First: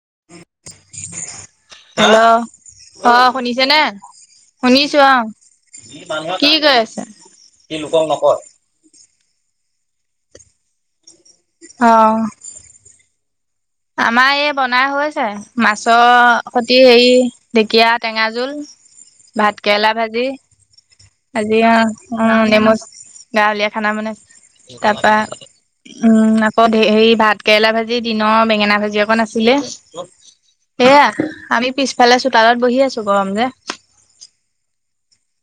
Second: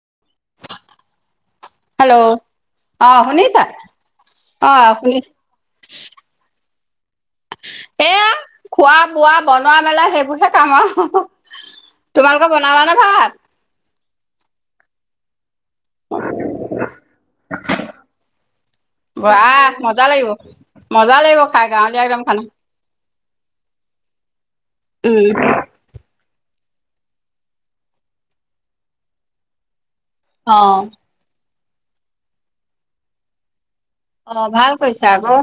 [unintelligible] Hello অ', শুনিছেনে? শুনিছো অ', কি কৰি আছা? এয়া [unintelligible] খোৱা বোৱা বনোৱা মেলা সেইবোৰ হে কাম আৰু অ তোমালোকে বনালানে ভাত আমাৰ এই বনাই হৈ হৈছে মাছৰ সতি হেৰি ঢেকীয়া টেঙা জোল ভাত বাহ কেৰেলা মজা ভাজি লাগিব মজা লাগিব আাজি খাই অ গাঁৱলীয়া অ একদম খানা নেমু গাঁৱলীয়া খানা মানে তাৰ পৰাা উম উম অ হেৰি ভাত কেৰেলা ভাজি দিনৰ বেঙেনা ভাজি অকণ আছিলে অ সেয়া আমি পিছফালে চোতালত বহি আছো গৰম যে অ ভাল কৈছা আকৌ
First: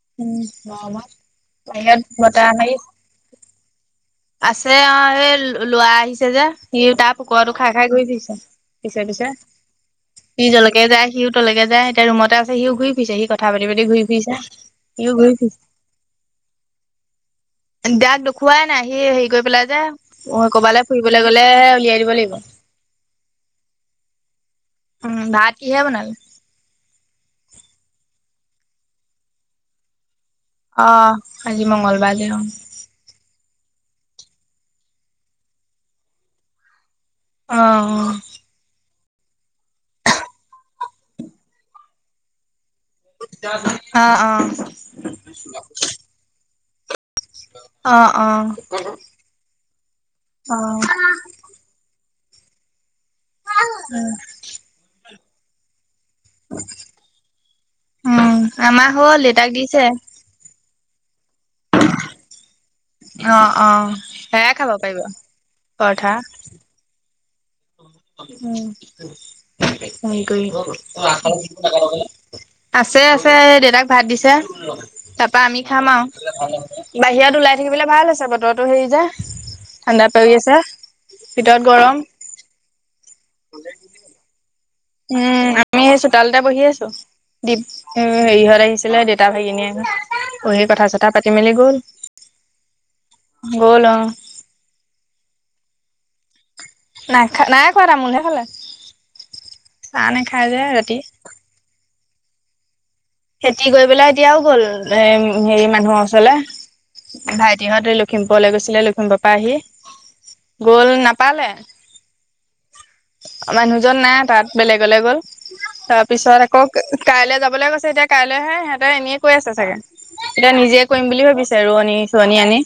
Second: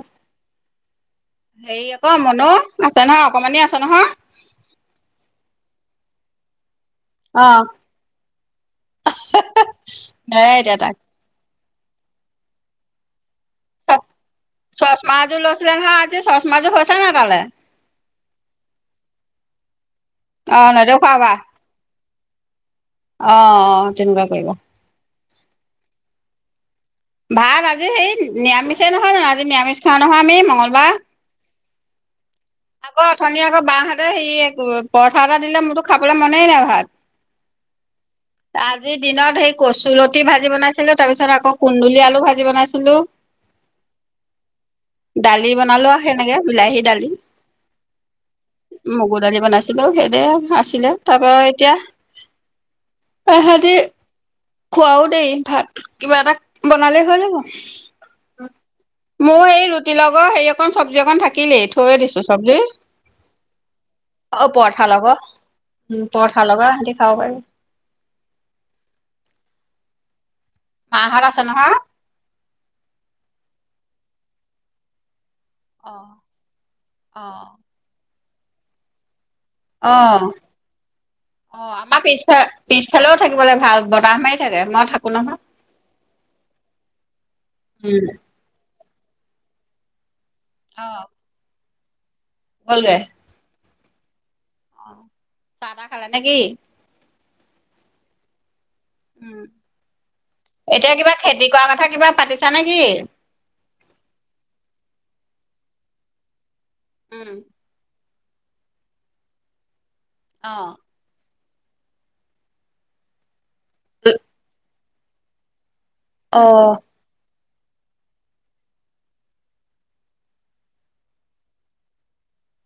হেৰি আকৌ বিৰতত মনো হেৰি আছে নহয় অকমানি আছে নহয় আছে অ স লৰা আহিছে যে সি তাৰ পুকুৰা অ টো খাই দোই কৰি থৈছে পিছে পিছে সি নেৰে এতিয়া জলেকে তাক যায় সিও তলেকে য এতিয়া ৰুমতে আছে সিও ঘূৰি ফিছে সি কথা পাতি পাতি ঘৰি ফিছে স চচমা এযোৰ ঘৰি লৈছিলে নহয় আজি চচমাযোৰ হৈছে নাই তালে দাক দেখুৱাই নাই সি হেৰি কৰি পেলাই যে অ কবালৈ ফুৰিবলৈ নেদেখুৱাবা গলে উলিয়াই দিব লাগিব অ অ তেনেকুৱা কৰিব উম ভাত কিহে বনালো ভাত আজি হেৰি নিৰামিষে নহয় জানো আজি নিৰামিষ খোৱা নহয় আমি অ মঙ্গলবাৰ আজি মংগলবাৰাৰে য অ আকৌ অথনি আকৌ বাঁাহহঁতে সি পৰঠা এটা দিলে মোৰতো খাবলৈ মনেই নাই ভাত আহ আজি দিনত সেই কচুলতি ভাজি বনাইছিলো তাৰ পিছত আকৌ কুন্দুলি আলু ভাজি বনাইছিলো ো অ', অ', দালি বনালো আহ সনেকে বিলাহী দালি অ', অ', মগুৰ দালি বনাইছিলো সেইদে আছিলে অ', তাৰ পৰাা এতিয়া আহহতে খোৱাও দেই ভাত কিবা এটা বনালে হৈ যাব উম, আমাৰ হ'ল মোৰ দেউতাক এই দিছে। ৰুটিৰ লগৰ হেৰি অক চব্জি অকন থাকিলেই থৈয়ে দিছো চব্জি অ অ', অ', অ সেয়াই খাব পৰঠা পাৰিব লগত উম পৰঠা লগা সিহঁতি খাব পাৰি উ মাহঁত আছে নহয়। আছে আছে দেউতাক ভাত দিছো প আমি খাম অ আৰু অ বাহিৰত ওলাই থাকিবলৈ ভাল আ হৈছে বতৰটো হেৰি যে ঠাণ্ডা অ প আছে অ ভিতৰত আমাৰ গৰম পিছফা পিছফালেও থাকিবলৈ ভাল বতাহ মাৰত উম আমি চোতাল এটা বহি আছো দপ উম হেৰিহত আহিছো ছিলে দেউতা ভাইকিনীয়ে পঢ়ি কথা চথা পাতি মেলি গ'ল গল গায় গোলম অ চাদা খালা নেকি নাইা নাই কৰাোৱা তামোলহ খালে চাহ নাখায় যে উম এতিয়া ৰাতি কিবা খেতি কৰাৰ কথা কিবা পাতিছা নেকি খেতি কৰি পেলাই এতিয়াও গ'ল এ হেৰি মানুহৰ ওচৰলে উম ভাইটিহঁতে লখিমপুৰলৈ গৈছিলে লখিমপুৰৰ পৰা আহি অ গ'ল নাপালে মানুহজন নাই তাত বেলেগলৈ গ'ল তাৰপিছত অ আকৌ কাইলৈ যাবলৈ কৈছে এতিয়া কাইলৈহে সিহঁতে এনেিয়ে কৈ আছে চাগে এতিয়া নিজে কৰিম বুলি ভাবিছে ৰোৱনী চোৱনিী আনি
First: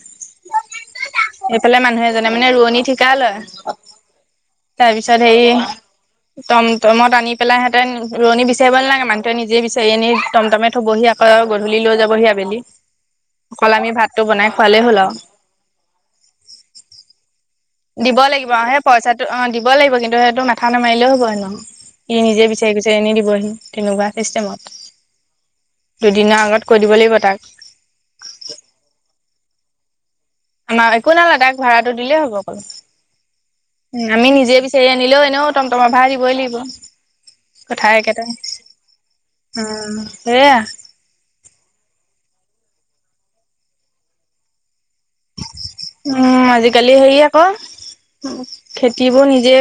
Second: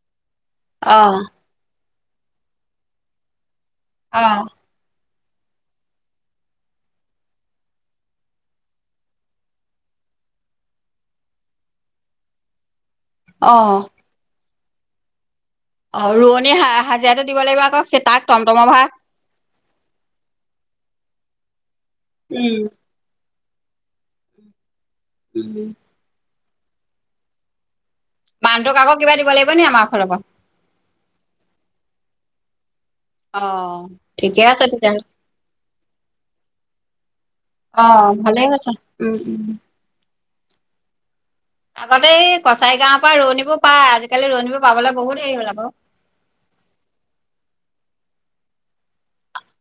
অ সেইফালে মানুহে জনে মানে ৰোৱনী ঠিকা লয় অ চৰি তটম তটমত আনি পেলাই সিহঁতেন ৰোৱণী বিচাৰিব নালাগে মানুহোৱে নিজে বিচাৰি এনি মটমে থবহি আকৌ গধূলি লৈ যাবহি আবেলি অ অকল আমি ভাতটো বনাই ভালে হ'ল অ ৰোৱনী হা হাজিৰাটো দিব লাগিব আকৌ সেই দিব তাক লাগিব অ টমটমৰ সেই ভাড়া পইচাটো অ দিব লাগিব কিন্তু সেইটো মাথা নোমাৰিলেও হ'বই ন ইি নিজে উম বিচাৰি গৈছে এনি দিবহি তেনেকুৱা চিষ্টেমত উম দুদিনৰ আগত কৈ দিব লাগিব তাক ন আমাৰ ফালৰ পৰা আমাক একো নালা তাক ভাড়াটো দিলেই হ'ব অকল অ উ আমি ঠিকে নিজে আছে বিচাৰি তেতিয়াহ'লে আনিলেও এনেও টমটমৰ ভাড়া দিবই লাগিব অ কথাই কেইটাই ভালেই হৈছে উম উম সেয়া আগতে এই কছাৰী গাঁৱৰ পৰা ৰোৱনীবোৰ পায় আজিকালি ৰোৱনীবোৰ পাবলৈ বহুত হেৰি হ'ল আকৌ উম আজিকালি হেৰি আকৌ খেতিবোৰ নিজে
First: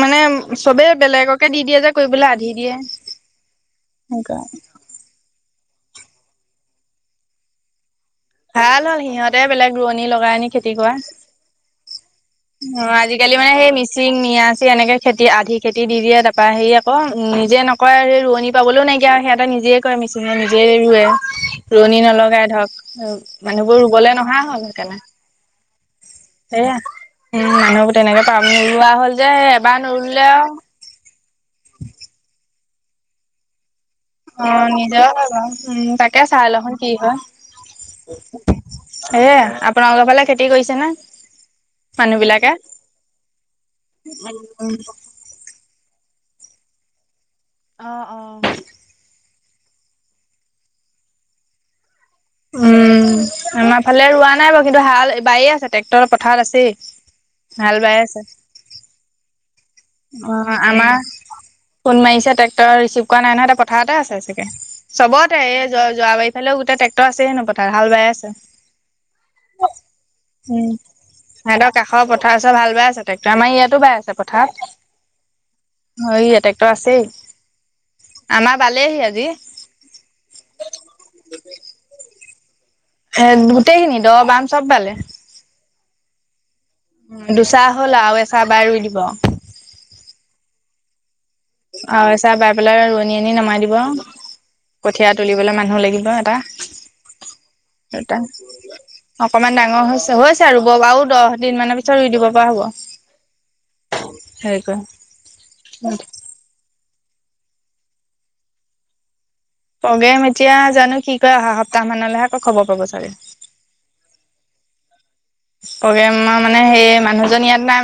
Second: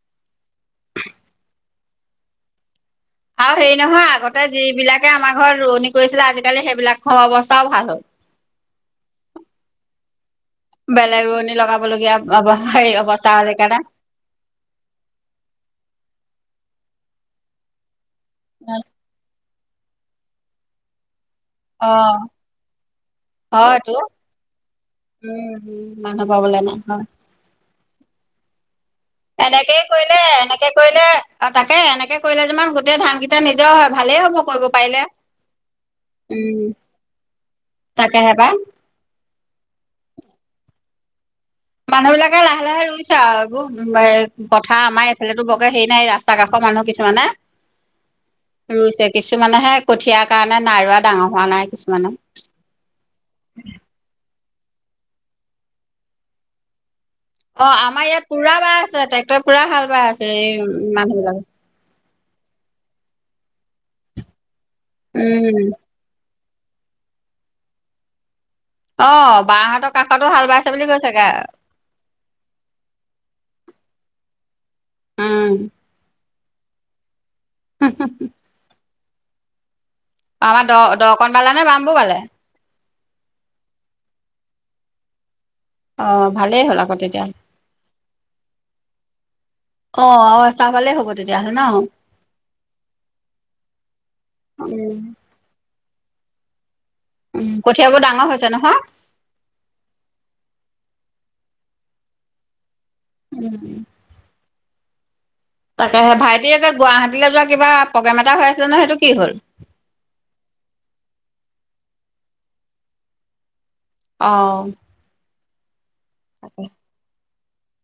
মানে চবে বেলেগকে দি দিয়ে যে কৰিবলৈ আধি দিয়ে আৰু হেৰি নহয় আগতে য বিলাকেই আমাৰ ঘৰত ৰোৱনী কৰিছিলে আজিকালি সেইবিলাক অৱস্থাও ভাল হ'ল ভাল হল সিহঁতে বেলেগ ৰোৱনী লগাই আনি খেতি কৰা বেলেগ ৰোৱনী লগাবলগীয়া অ হেৰি অৱস্থা আজিকালি হ'ল মানে সেই সেইকাৰণে মিচিং মিয়াচি এনেকে খেতি আধি খেতি দি দিয়ে তাপা সেই অক নিজে নকয় আৰু স ৰোৱৱনি পাবলৈও নাইকিয়া আৰু সেয়াটা নিজে কৰে মেচিনো নিজে ৰুৱে ৰোৱনী অ' নলগাই ধৰক মানুহবোৰ হয়তো ৰুবলৈ নহা হ'ল সেইকাৰণে উম, উম, মানুহ পাবলৈ সেয়া নাহ হয় উম মানুহবোৰ তেনেকে পাবোৱাৰ এনেকেই কৰিলে এনেকে কৰিলে তাকে এনেকে কৰিলে যিমান গোটেই ধান কেইটা নিজৰ হয় ভালেই হ'ব অ কৰিব পাৰিলে। নিজৰ উম তাকে চাই উম, লোন কি হয় তাকেহে পাই এয়ে আপোনালোকৰ ফালে খেতি কৰিছে না মানুহ বিলাকে লাহে লাহে ৰুইছে আৰু এইবোৰ পথা আমাৰ এইফালেতো বৰকে হেৰি নাই ৰাস্তা তাকাশৰ মানুহ কিছুমান হে অঁ অঁ। ৰুইছে কিছুমান কিছুমানে হে কঠিয়াৰ কাৰণে নাই ৰোৱা ডাঙৰ হোৱা নাই কিছুমানে উম আমাৰ ফালে ৰোৱা নাই বাৰু কিন্তু হাল বায়ে আছে ট্ৰেক্টৰ পথাৰত আছেই অ হাল বাই আমাৰ আছে ইয়াত পুৰা বা আছে ত অ আমাৰ বিলাকে ফোন মাৰিছে ট্ৰেক্ট ৰিচিভ কৰা নাই নহয় পথাৰতে আছে চাগে চবতে উম যোৱাৰ কাই লে গোটেই ট্ৰেক্টৰ আছে নো হাল বাই আছে অ বাহঁতৰ কাষতো হাল বাইছে উম বুলি কৈছে গা সিহঁতৰ কাষৰ পথাৰ ওচ হাল বাই আছে টেক্টৰ আমাৰ ইয়াত টো বাই আছে পথাৰত উম হে ট্ৰেক্টৰ আছেই আমাৰ বালেহি আজি আমাৰ দ দকনবালা নে বাম ব বালে স গোটেইখিনি দব বাম চব বালে অ ভাল হ'ল আকৌ তেতিয়া দুচাহ হ'ল আৰু এচাহ বাই ৰুই দিব। অ অ আওঁ এচা হলেই হব' তেতিয়াহ'লে ন অ চাহ বাই পেলাই ৰোৱনী আনি নমাই দিব উম কঠিয়া তুলিবলৈ মানুহ লাগিব হ এটা উম কঠিয়াবোৰ দুটা ডাঙৰ হৈছে নহয় অকমান ডাঙৰ হৈছে হৈছে ৰুব বাও দহ দিন মানৰ পিতছ ৰুই দিব পৰা হ'ব উম উম সেই ক তাকে সেই ভাইটি তে গুৱাহাটীলৈ যোৱা কিবা প্ৰগ্ৰেম এটা হৈ আছে ন সেইটো কি হ'ল প্ৰগ্ৰেম এতিয়া জানো কি কয় অহা সপ্তাহ মানলৈহে আকৌ খবৰ পাব চাগে অ প্ৰগ্ৰেমৰ মানে তাকে সেই মানুহজন ইয়াত নাই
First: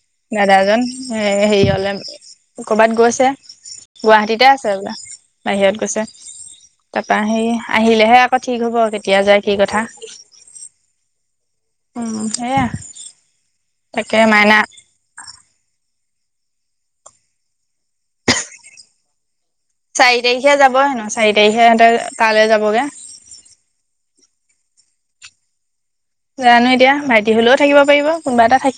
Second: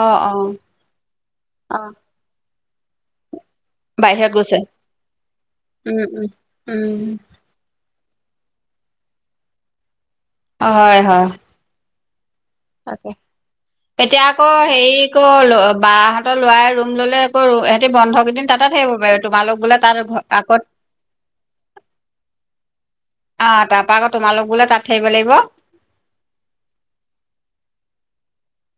অ অ দাদাজন এ হেৰি অ হলে কৰবাত গৈছে বাহিৰত গুৱাহাটীতে গৈছে আছে বোলে বাহিৰত উম গৈছে উম উম তাপৰা সেই আহিলেহে আকৌ ঠিক হ'ব কেতিয়া যায় কি কথা অ' হয়-হয়। উম সেয়া তাকে। তাকে এতিয়া আকৌ মাইনা হেৰি'ক বা হঁতৰ লৰাই ৰুম ল'লে আকৌ হেতি বন্ধ কেইদিন তাতে থাকিব পাৰি- চাৰি তাৰিখে যাব হেনো, চাৰি তাৰিখে সেহঁতে তালে যাবগে। আহ' তাৰপা আকৌ তোমালোক বোলে তাত থাকিব লাগিব? জানো এতিয়া ভাইটি হলেও থাকিব পাৰিব। কোনোবা এটা থাকি-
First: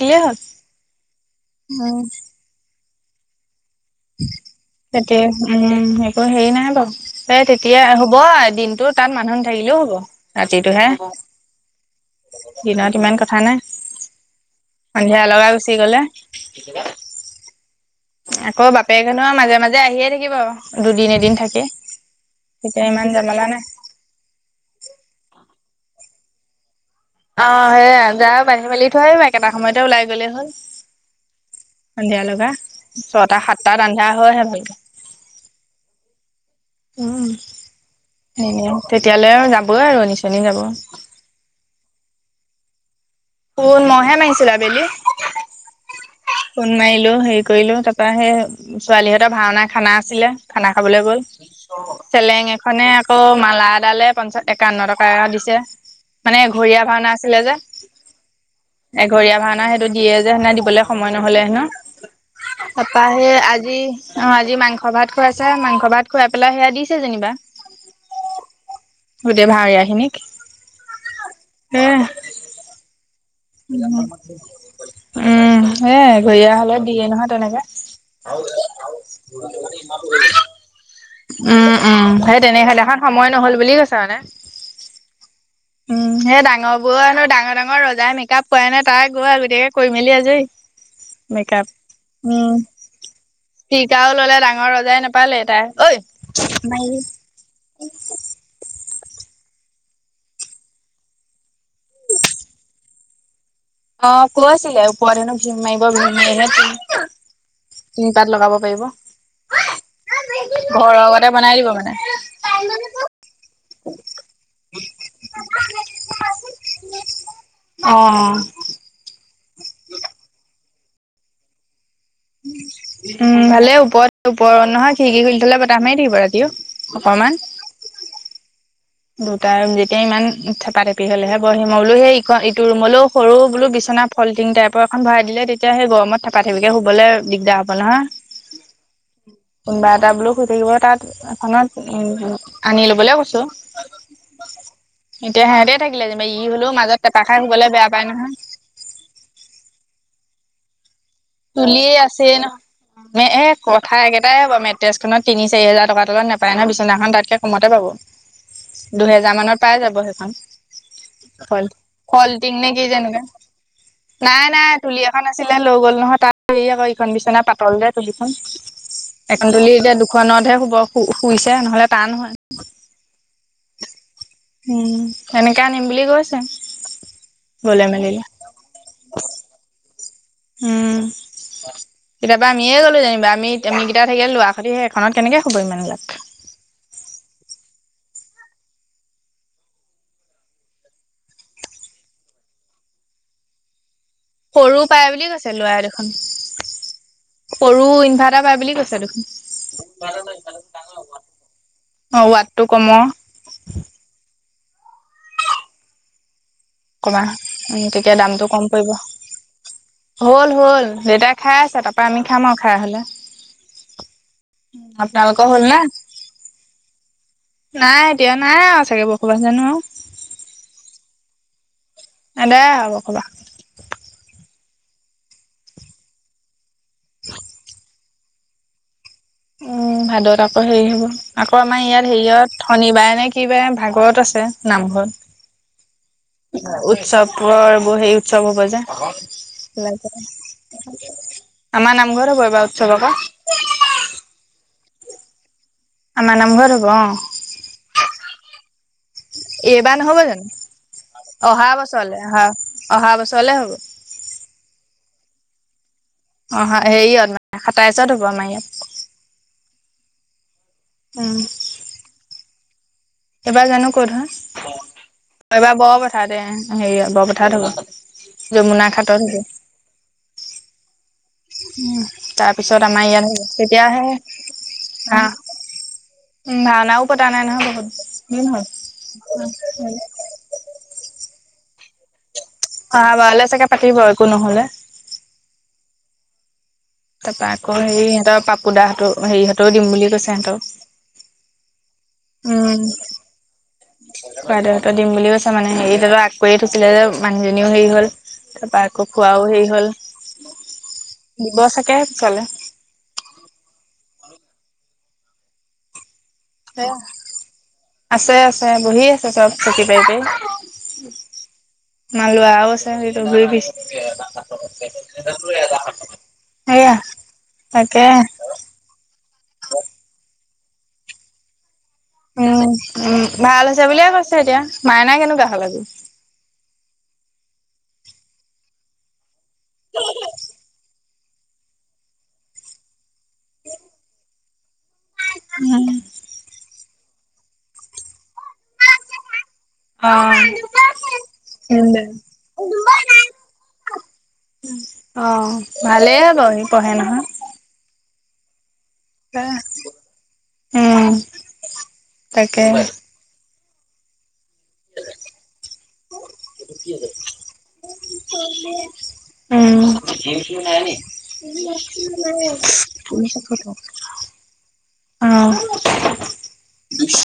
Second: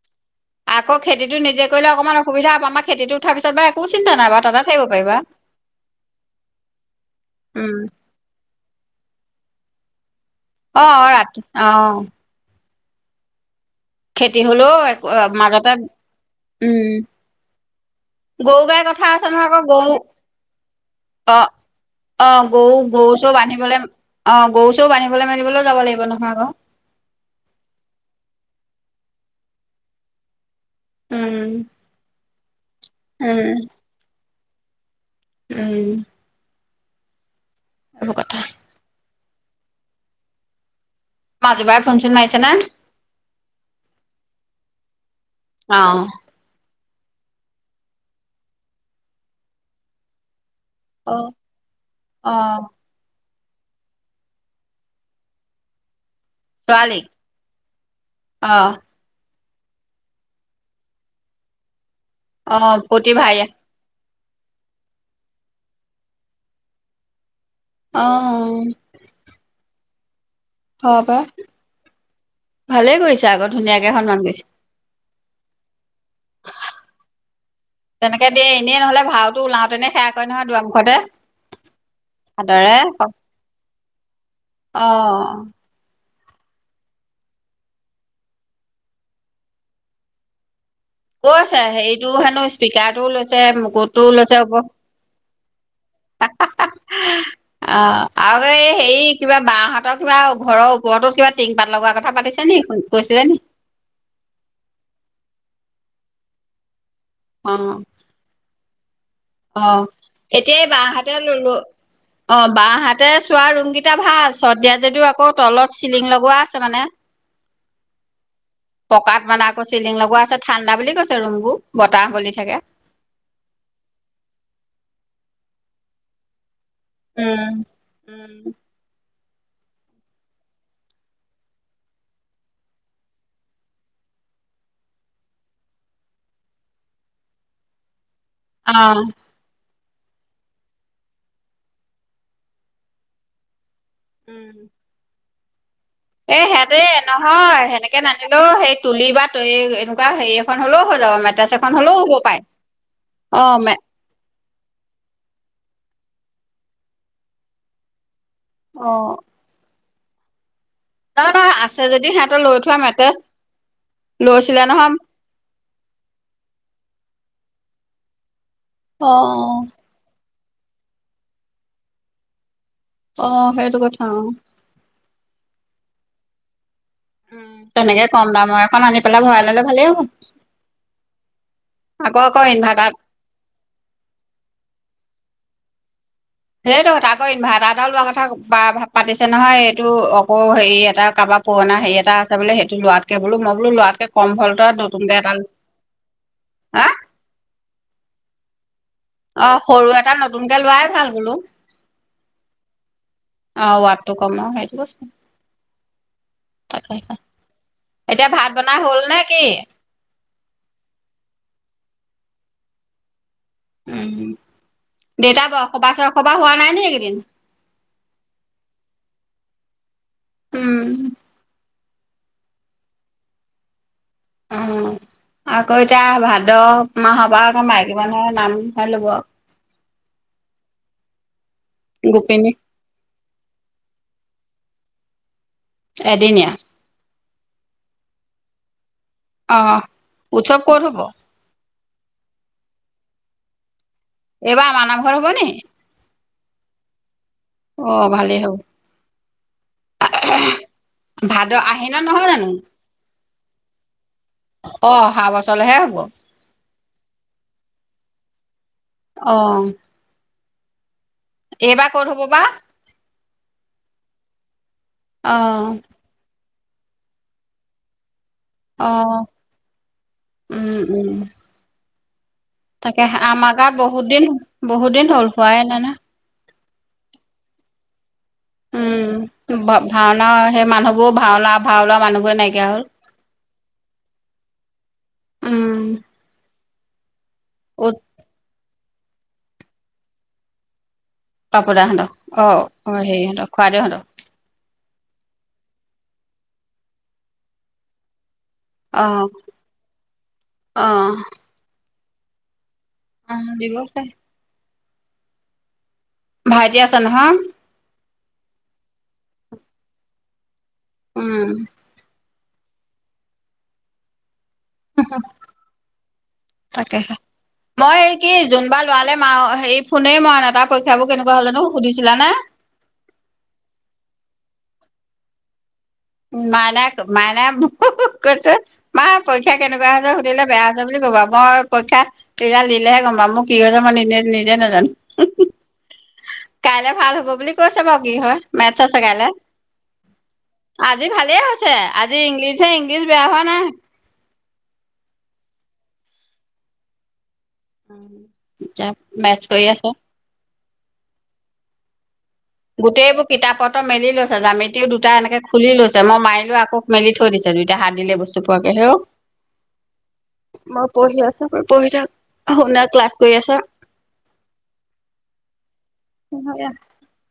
আকৌ খেতিটো নিজে কৰিলে অকনমান অসুবিধা হব আমাৰ খেতিটো উঠাৰ পিছত বা চিন্তা নাই বাৰু তাতে থাকিব পাৰিবা সেটোৱে উম একো হেৰি নাই বাৰু এই উম তেতিয়া হ'ব এদিন। ত' তাত মানুহ নাথাকিলেও হ'ব। অ ৰাতিটোহে অ, ৰাতি অ' দিনত ইমান কথা নাই। খেতি হলেও সন্ধিয়া লগাই মাজতে গুচি গলে উম গৰু আকৌ গাই কথা বাপেখনো আছে নহয় মাজে আকৌ মাজে গৰু আহিয়ে থাকিব আৰু দুদিন অ এদিন থাকি। অ' গৰু, তেতিয়া ইমান গৰু চৌও জামালা নাই। বান্ধিবলে, অ গৰু চৌও বান্ধিবলৈ মেলিবলে যাব লাগিব নহয় আ'ক। অ' সেয়াই যাই বান্ধি-মেলি থৈ একেটা সময়তে ওলাই গলে হ'ল। উম সন্ধিয়া লগা ছটা উম সাতটা বান্ধা হয়হে ভালকে উম উম এইবোৰ কথা হেনে, তেতিয়ালে আৰু যাবই আৰু নিচনী যাব। মাজু বাই ফোন-চোন মাৰিছে নে? ফোন, মইহে মাৰিছিলোঁ আবেলি। অ মাৰিলো, হেৰি কৰিলো তাৰপৰা সেই ছোৱালীহঁতৰ ভাওনা খানা আছিলে। খানা খাবলে গ'ল। অ চেলেং এখনে আকৌ মালা এডালে পঞ্চা, একাৱন্ন টকা এটা দিছে, মানে ঘৰিয়া ছোৱালীক ভাওঁনা আছিলে যে। অ' ঘৰিয়া ভাওনা সেইটো দিয়ে যে হেনা দিবলে সময় নহলে হেনো। অ তাৰপৰা সেই প্ৰতিভাই আজি অ' আজি মাংস ভাত খুৱাইছে, মাংস ভাত খুৱাই পেলাই সেয়া দিছে যেনিবা অঁহ গোটেই ভাৱৰীয়া খিনিক হয় পা, এ ভালেই কৰিছে আকৌ ধুনীয়াকে সন্মান কৰিছে উম, সেইয়াই ঘৰিয়া হলে দিয়ে নহয় তেনেকা তেনেকে দিয়ে এনেই নহলে ভাওতো ওলাওতেনে সেৱা কৰে নহয় [unintelligible] দুৱাৰমুখতে উম, উম! সেই তেনে, আদৰে সেইদিনাখন সময় নহল বুলে কৈছে মানে। অ' উম সেই ডাঙৰ বোৰনো ডাঙৰ-ডাঙৰ ৰজাই মেকআপ কৰাই নাই, তাই গৈ আৰু গোটেই কৰি মেলি আজৰি। কৈছে মেকআপ, হেৰিটো হেনো উম, স্পীকাৰটোও লৈছে মুকুটটোও টিকাও ললে লৈছে ওপ অ ডাঙৰ ৰজাই নাপালে তাই ঐ! মাই অ' আকৌ এই হেৰি কিবা বা হাতৰ কিবা ঘৰৰ ওপৰতো কিবা টিং পাত লগোৱা কথা পাতিছে নি কৈছিলে নি? অ' কয় আছিলে আৰু ওপৰত হেনো ভিম মাৰিব, ভিম মাৰিহে অ টিন পাত লগাব পাৰিব। অ' এতিয়াই ঘৰৰ বাহাতে আগতে ললো বনাই দিব মানে। অ' বা হাতে চোৱা ৰুম কেইটা ভাল চদ দিয়া যদিও আকৌ তলত চিলিং লগোৱা আছে মানে। অ'। পকাত মানে আকৌ চিলিং লগোৱা আছে। ঠাণ্ডা বুলি কৈছে ৰুমবোৰ। বতাহ বলি থাকে উম' ভালে ওপৰত, ওপৰত নহয় খৰিকি খুলি থলে বতাহ মাৰি থাকিব ৰাতিও। অকমান। উম, উম দুটা ৰুম যেতিয়া ইমান থেপা থেপি হলেহে বৰহি মই বোলো সেই ই ইটো ৰুমলৈও সৰু বোলো বিচ- না ফল্টিং টাইপৰ এখন ভৰাই দিলে তেতিয়া সেই গৰমত থেপা- থেপিকে শুবলে দিগদাৰ হ'ব নহয়। অ'হ কোনোবা এটা বোলো শুই থাকিব তাত এখনত, উ, আনি লবলৈ কৈছো। উম এতিয়া হে এ সিহঁতে নহয় বেয়া সেনেকে পায় নহয় নানিলেও, সেই তুলি বা এনেকুৱা হেৰি এখন হলেও যাব মেট্ৰেছ এখন তুলিয়েই হ'লেও হ'ব আছে পায় নহয়, অ এ মে কথা একেটাই হ'ব মেট্ৰেছ খনত তিনি চাৰি হাজাৰ টকা তলত নাপায় নহয়, বিচনাখন তাতকৈ কমতে পাব। অ দুহেজাৰ মানত পাই যাব সেইখন। নহয় নহয় আছে যদি ফল-ফল সিহঁতৰ লৈ টিং নে থোৱা কি, মেট্ৰেছ [unintelligible] নাই লৈছিলে নাই নহয় তুলি এখন আছিল লৈ গ'ল নহয় তাত হেৰি আকৌ ইখন বিছনা পাতল যে তুলিখন, অ এখন তুলি এতিয়া দুখনত হে শুব, সু-শুইছে নহলে টান হয়। অ', সেইটো কথা অ'। উম, এনেকে আনিম বুলি কৈছে। উম, গলে তেনেকে মেলিলে কম দামৰ এখন আনি পেলাই ভৰাই ললে ভালেই হ'ব। উম আকৌ আকৌ কেতিয়াবা আমিয়ে ইনভাৰ্টাৰ গ'লো যেনিবা, আমি আমি কেইটা থাকিলে ল'ৰা সতি সেইখনত কেনেকে শুবি ইমানগাল। সেইটো তাকো ইনভাৰ্টাৰ এটা লোৱা কথা পাতিছে নহয়, এইটো আকৌ হেৰি এটা কাৰবা পোৱনা হেই এটা আছে বোলে, সেইটো লোৱাতকে বোলো মই বোলো লোৱাতকে কম ভল্টৰ সৰু পাই নতুনকে বুলি এটা ল- কৈছে লৰাই দেখোন। হা সৰু ইনভাৰ্টাৰ পায় বুলি কৈছে। দেখোন অ', সৰু এটা নতুনকে লোৱাই ভাল বোলো। অ ৱাটটো কমৰ অহ, ৱাতটো কম ন' সেই তাকে ক'বা, উম, তেতিয়া এতিয়া দামটো ভাত কম বনাই পৰিব। হ'ল নে কি হল হল, দেউতাই খাই আছে তাৰ পৰা আমি খাম আৰু খাই হলে। উম, আপোনালোকৰ দেউতা হ'ল নে বৰ-সবাহ চৰ-সবাহ হোৱা নাই নি এইকেইদিন? নাই এতিয়া নাই আৰু চাগে [unintelligible] জানো আৰু। উম। দে হ'ব কবা। অ', আকৌ এতিয়া ভাদ মাহৰ পৰা আকৌ মাইকী মানুহে নাম চাই ল'ব আৰু। উম, ভাদত আকৌ হেৰি হ'ব, আকৌ আমাৰ ইয়াত গোপিনী হেৰিয়ত শনিবাৰে নে কিবাৰে ভাগৱত আছে নামঘৰত। এদিনীয়া উৎসৱপুৰৰ এইবোৰ হেই উৎসৱ হ'ব যে। অ উৎসৱ ক'ত হ'ব [unintelligible] আমাৰ নামঘৰত হব এইবাৰ উৎসৱ আকৌ। এইবাৰ আমাৰ নামঘৰত হ'বনি? আমাৰ নামঘৰত হ'ব, অ'। অ' ভালেই হ'ব এইবাৰ নহব জানো? ভাদ অহা আহিনত নহয় বছৰলৈ, জানো অহা-অহা বছৰ তলে হ'ব। অ', অহা বছৰলৈহে হ'ব। অ', হেৰিয়ত [unintelligible] সাতাইছত হ'ব আমাৰ ইয়াত। অহ, উম এইবাৰ ক'ত হব বা? এইবাৰ জানো কত হয়, অ', অ' এইবাৰ বৰ পথাৰতে। হেৰি বৰপথাৰত হ'ব, যমুনা অ' ঘাটত হ'ব। উম উম উ, তাৰপিছত তাকে আমাৰ ইয়াত, গাঁৱত বহুত তেতিয়াহে দিন বহুত দিন হ'ল আহ হোৱাই নাই নহয় উম, ভাওনাও পতা নাই নহয় বহুত, দিন হল। উম ভাওনা সেই মানুহবোৰো, ভাওনা ভাও লোৱা মানুহ বোৰে নাইকিয়া হ'ল অহাবাৰলে চাগে পাতিবই একো নহলে। উম তাৰপৰা আকৌ অত হেৰি সিহঁতৰ পাপুদা হতৰ, হেৰিহঁতেও দিম বুলি কৈছে হেতু। [unintelligible] অ', অ', হেৰি হতক খুৰাদেও হতক। খুৰাদেউহঁতৰ দিম বুলি কৈছে মানে, হেৰি আগ কৰিয়ে থৈছিলে যে মানুহজনীও হেৰি হ'ল। তাৰপা আকৌ অ' খোৱাও হেৰি হল, দিব চাগে পিচলে। অ', দিব। [unintelligible] ভাইটি আছে নহয়? আছে আছে, বহি আছে চব চকী পাৰি পাৰি। উম। আমা লোৱাও আছে সইটো ঘূৰি ফুৰিছে। সেয়া তাকেহে মই এই তাকে কি জুন বাই লৰালে ম হেৰি ফোনেই মৰা নাই তা পৰীক্ষাবোৰ কেনেকুৱা হ'ল জানো? সুধিছিলা নে? উম উম ভাল হৈছে বুলিয়ে কৈছে এতিয়া। মাইনা কেনেকুৱা হ'ল আজি? মাইনাই মাইনাই কৈছে মা পৰীক্ষা কেনেকুৱা হৈছে সুধিলে বেয়া হৈছে বুলি কবা মই পৰীক্ষা ৰিজাল্ট দিলেহে গম পাম মোৰ কি হৈছে মই নিজে নাজানো। উম। কাইলে ভাল হ'ব বুলি কৈছে বাও কি হয় মেথছ আছে কাইলে। অ। আজি ভালেই হৈছে আজি ইংলিছহে ইংলিছ বেয়া হোৱা নাই। অ ভালেই হ'ব সি পঢ়ে নহয়। এতিয়া মেথচ কৰি আছে। উম। তাকে গোটেইবোৰ কিতাপ পত্ৰ মেলি লৈছে ছে জ্যামিতিও দুটা এনেকে খুলি লৈছে, মই মাৰিলো আকৌ মেলি থৈ দিছে দুইটা হাত দিলে বস্তু পোৱাকে হেৰৌ। [inaudible] থাক শুনা ক্লাছ কৰি আছা [unintelligible] অ।